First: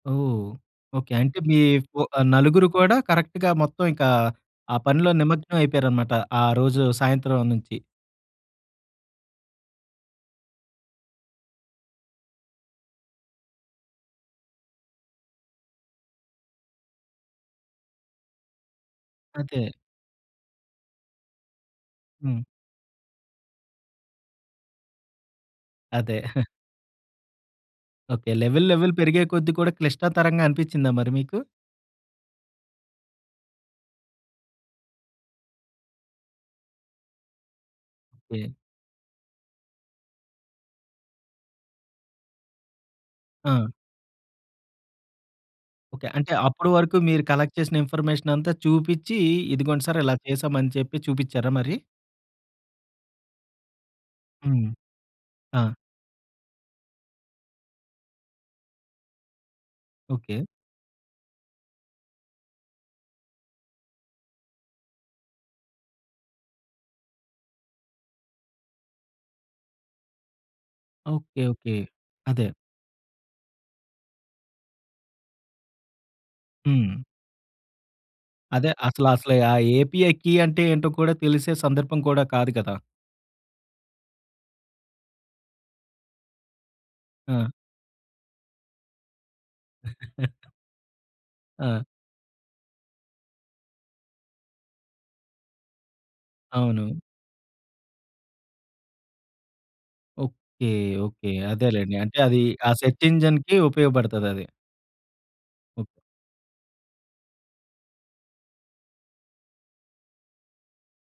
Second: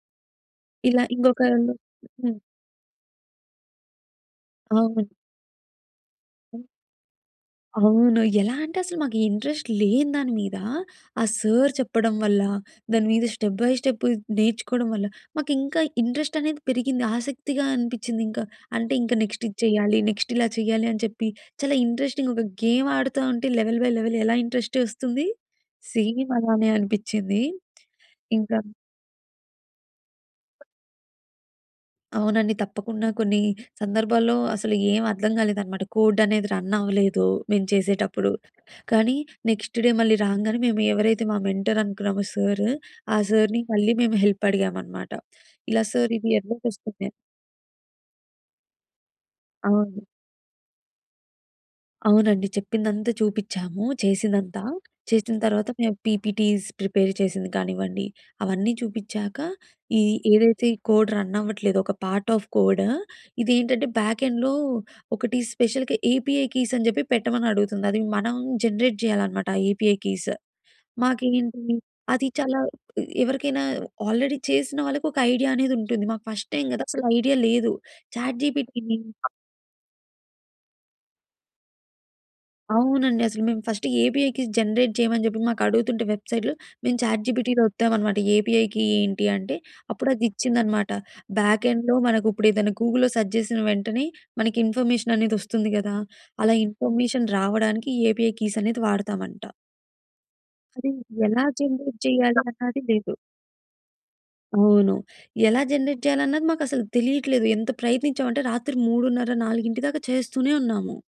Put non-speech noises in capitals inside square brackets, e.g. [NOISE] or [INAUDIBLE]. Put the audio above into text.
ఓహ్! ఇలా ఓకే. అంటే ఇంకొక మీ ఆహ్, హ్మ్. నలుగురు కూడా కరెక్ట్‌గా మొత్తం ఇంకా ఆ అవును. పనిలో నిమగ్నం అయిపోయారనమాట ఆ రోజు సాయంత్రం నుంచి. అవును. ఎలా అంటే అసలు మాకు ఇంట్రెస్ట్ లేని దాని మీద, ఆ సార్ చెప్పడం వల్ల దాని మీద స్టెప్ బై స్టెప్ నేర్చుకోవడం వల్ల, మాకు ఇంకా ఇంట్రెస్ట్ అనేది పెరిగింది ఆసక్తిగా అనిపించింది ఇంకా. అంటే ఇంకా నెక్స్ట్ ఇది అదే. చేయాలి, నెక్స్ట్ ఇలా చేయాలి అని చెప్పి. చాలా ఇంట్రెస్టింగా హ్మ్. ఒక గేమ్ ఆడుతా ఉంటే, లెవెల్ బై లెవెల్ ఎలా ఇంట్రెస్ట్ వస్తుంది. అదే. సేమ్ [CHUCKLES] అలానే అనిపించింది. ఓకే. ఇంకా లెవెల్ లెవెల్ పెరిగే కొద్ది కూడా క్లిష్టతరంగా అనిపించిందా మరి మీకు? అవునండి. తప్పకుండా కొన్ని సందర్భాల్లో అసలు ఏం అర్థం కాలేదన్నమాట. కోడ్ అనేది రన్ అవ్వలేదు మేము చేసేటప్పుడు. ఓకే. కానీ నెక్స్ట్ డే మళ్ళీ రాంగానే మేము ఎవరైతే మా మెంటర్ అనుకున్నామో సారు, ఆ సార్‌ని ఆ! మళ్ళీ మేము హెల్ప్ అడిగామన్నమాట. ఇలా ఓకే. సార్ ఇది అంటే ఎర్రర్ అప్పడు వరకు వస్తుంది అని. మీరు కలెక్ట్ చేసిన ఇన్ఫర్మేషనంత చూపించి, ఇదిగోండి సార్ అవును. ఇలా చేసామని చెప్పి చూపించారా మరి? అవునండి. చెప్పిందంతా చూపించాము చేసిందంతా. హ్మ్. చేసిన తర్వాత ఆ! మేము పీపీటీస్ ప్రిపేర్ చేసింది కానివ్వండి, అవన్నీ చూపించాక, ఈ ఓకే. ఏదైతే ఈ కోడ్ రన్ అవ్వట్లేదో, ఒక పార్ట్ ఆఫ్ కోడ్ ఇదేంటంటే బ్యాక్ ఎండ్‌లో ఒకటి స్పెషల్‌గా ఏపీఐ కీస‌ని చెప్పి పెట్టమని అడుగుతుంది. అది మనం జనరేట్ చేయాలనమాట ఏపీఐ కీస్. ఓకే. మాకేంటి ఓకే. అది అదే. చాలా ఎవరికైనా ఆల్రెడీ చేసిన వాళ్ళకి ఒక ఐడియా అనేది ఉంటుంది. మాకు ఫస్ట్ టైమ్ కదా! హ్మ్. అసలు ఐడియా లేదు. చాట్ అదే జీపీటీని అసలు అసలు ఆ ఏపీఐ కి అంటే ఏంటో కూడా తెలిసే సందర్భం కూడా కాదు కదా! అవునండి. అసలు మేము ఫస్ట్ ఏపీఐ‌‌ కీ జనరేట్ చేయమని చెప్పి మాకు అడుగుతుంటే వెబ్సైట్‌లో మేము చాట్ ఆ! జీపీటీ‌లో ఓత్తామనమాట ఏపీఐ కి ఏంటి అంటే, అప్పుడు అది [CHUCKLES] ఇచ్చిందనమాట బ్యాక్ ఆ! ఎండ్‌లో మనకు ఇప్పుడేదైనా గూగుల్‌లో సెర్చ్ చేసిన వెంటనే మనకి ఇన్ఫర్మేషన్ అనేది వస్తుంది కదా, అలా అవును. ఇన్ఫర్మేషన్ రావడానికి ఏపీఐ కీస్ అనేది వాడతామంట. ఓకే. అది ఓకే. ఎలా అదేలెండి. జనరేట్ అంటే చేయాలి అది ఆ అన్నది సెర్చ్ లేదు. ఇంజిన్‌కి ఉపయోగపడతది. అవును. ఎలా జనరేట్ చేయాలన్నది మాకు అసలు తెలియట్లేదు. ఎంత ప్రయత్నించాం అంటే రాత్రి 3:30, 4:00 దాకా చేస్తూనే ఉన్నాము.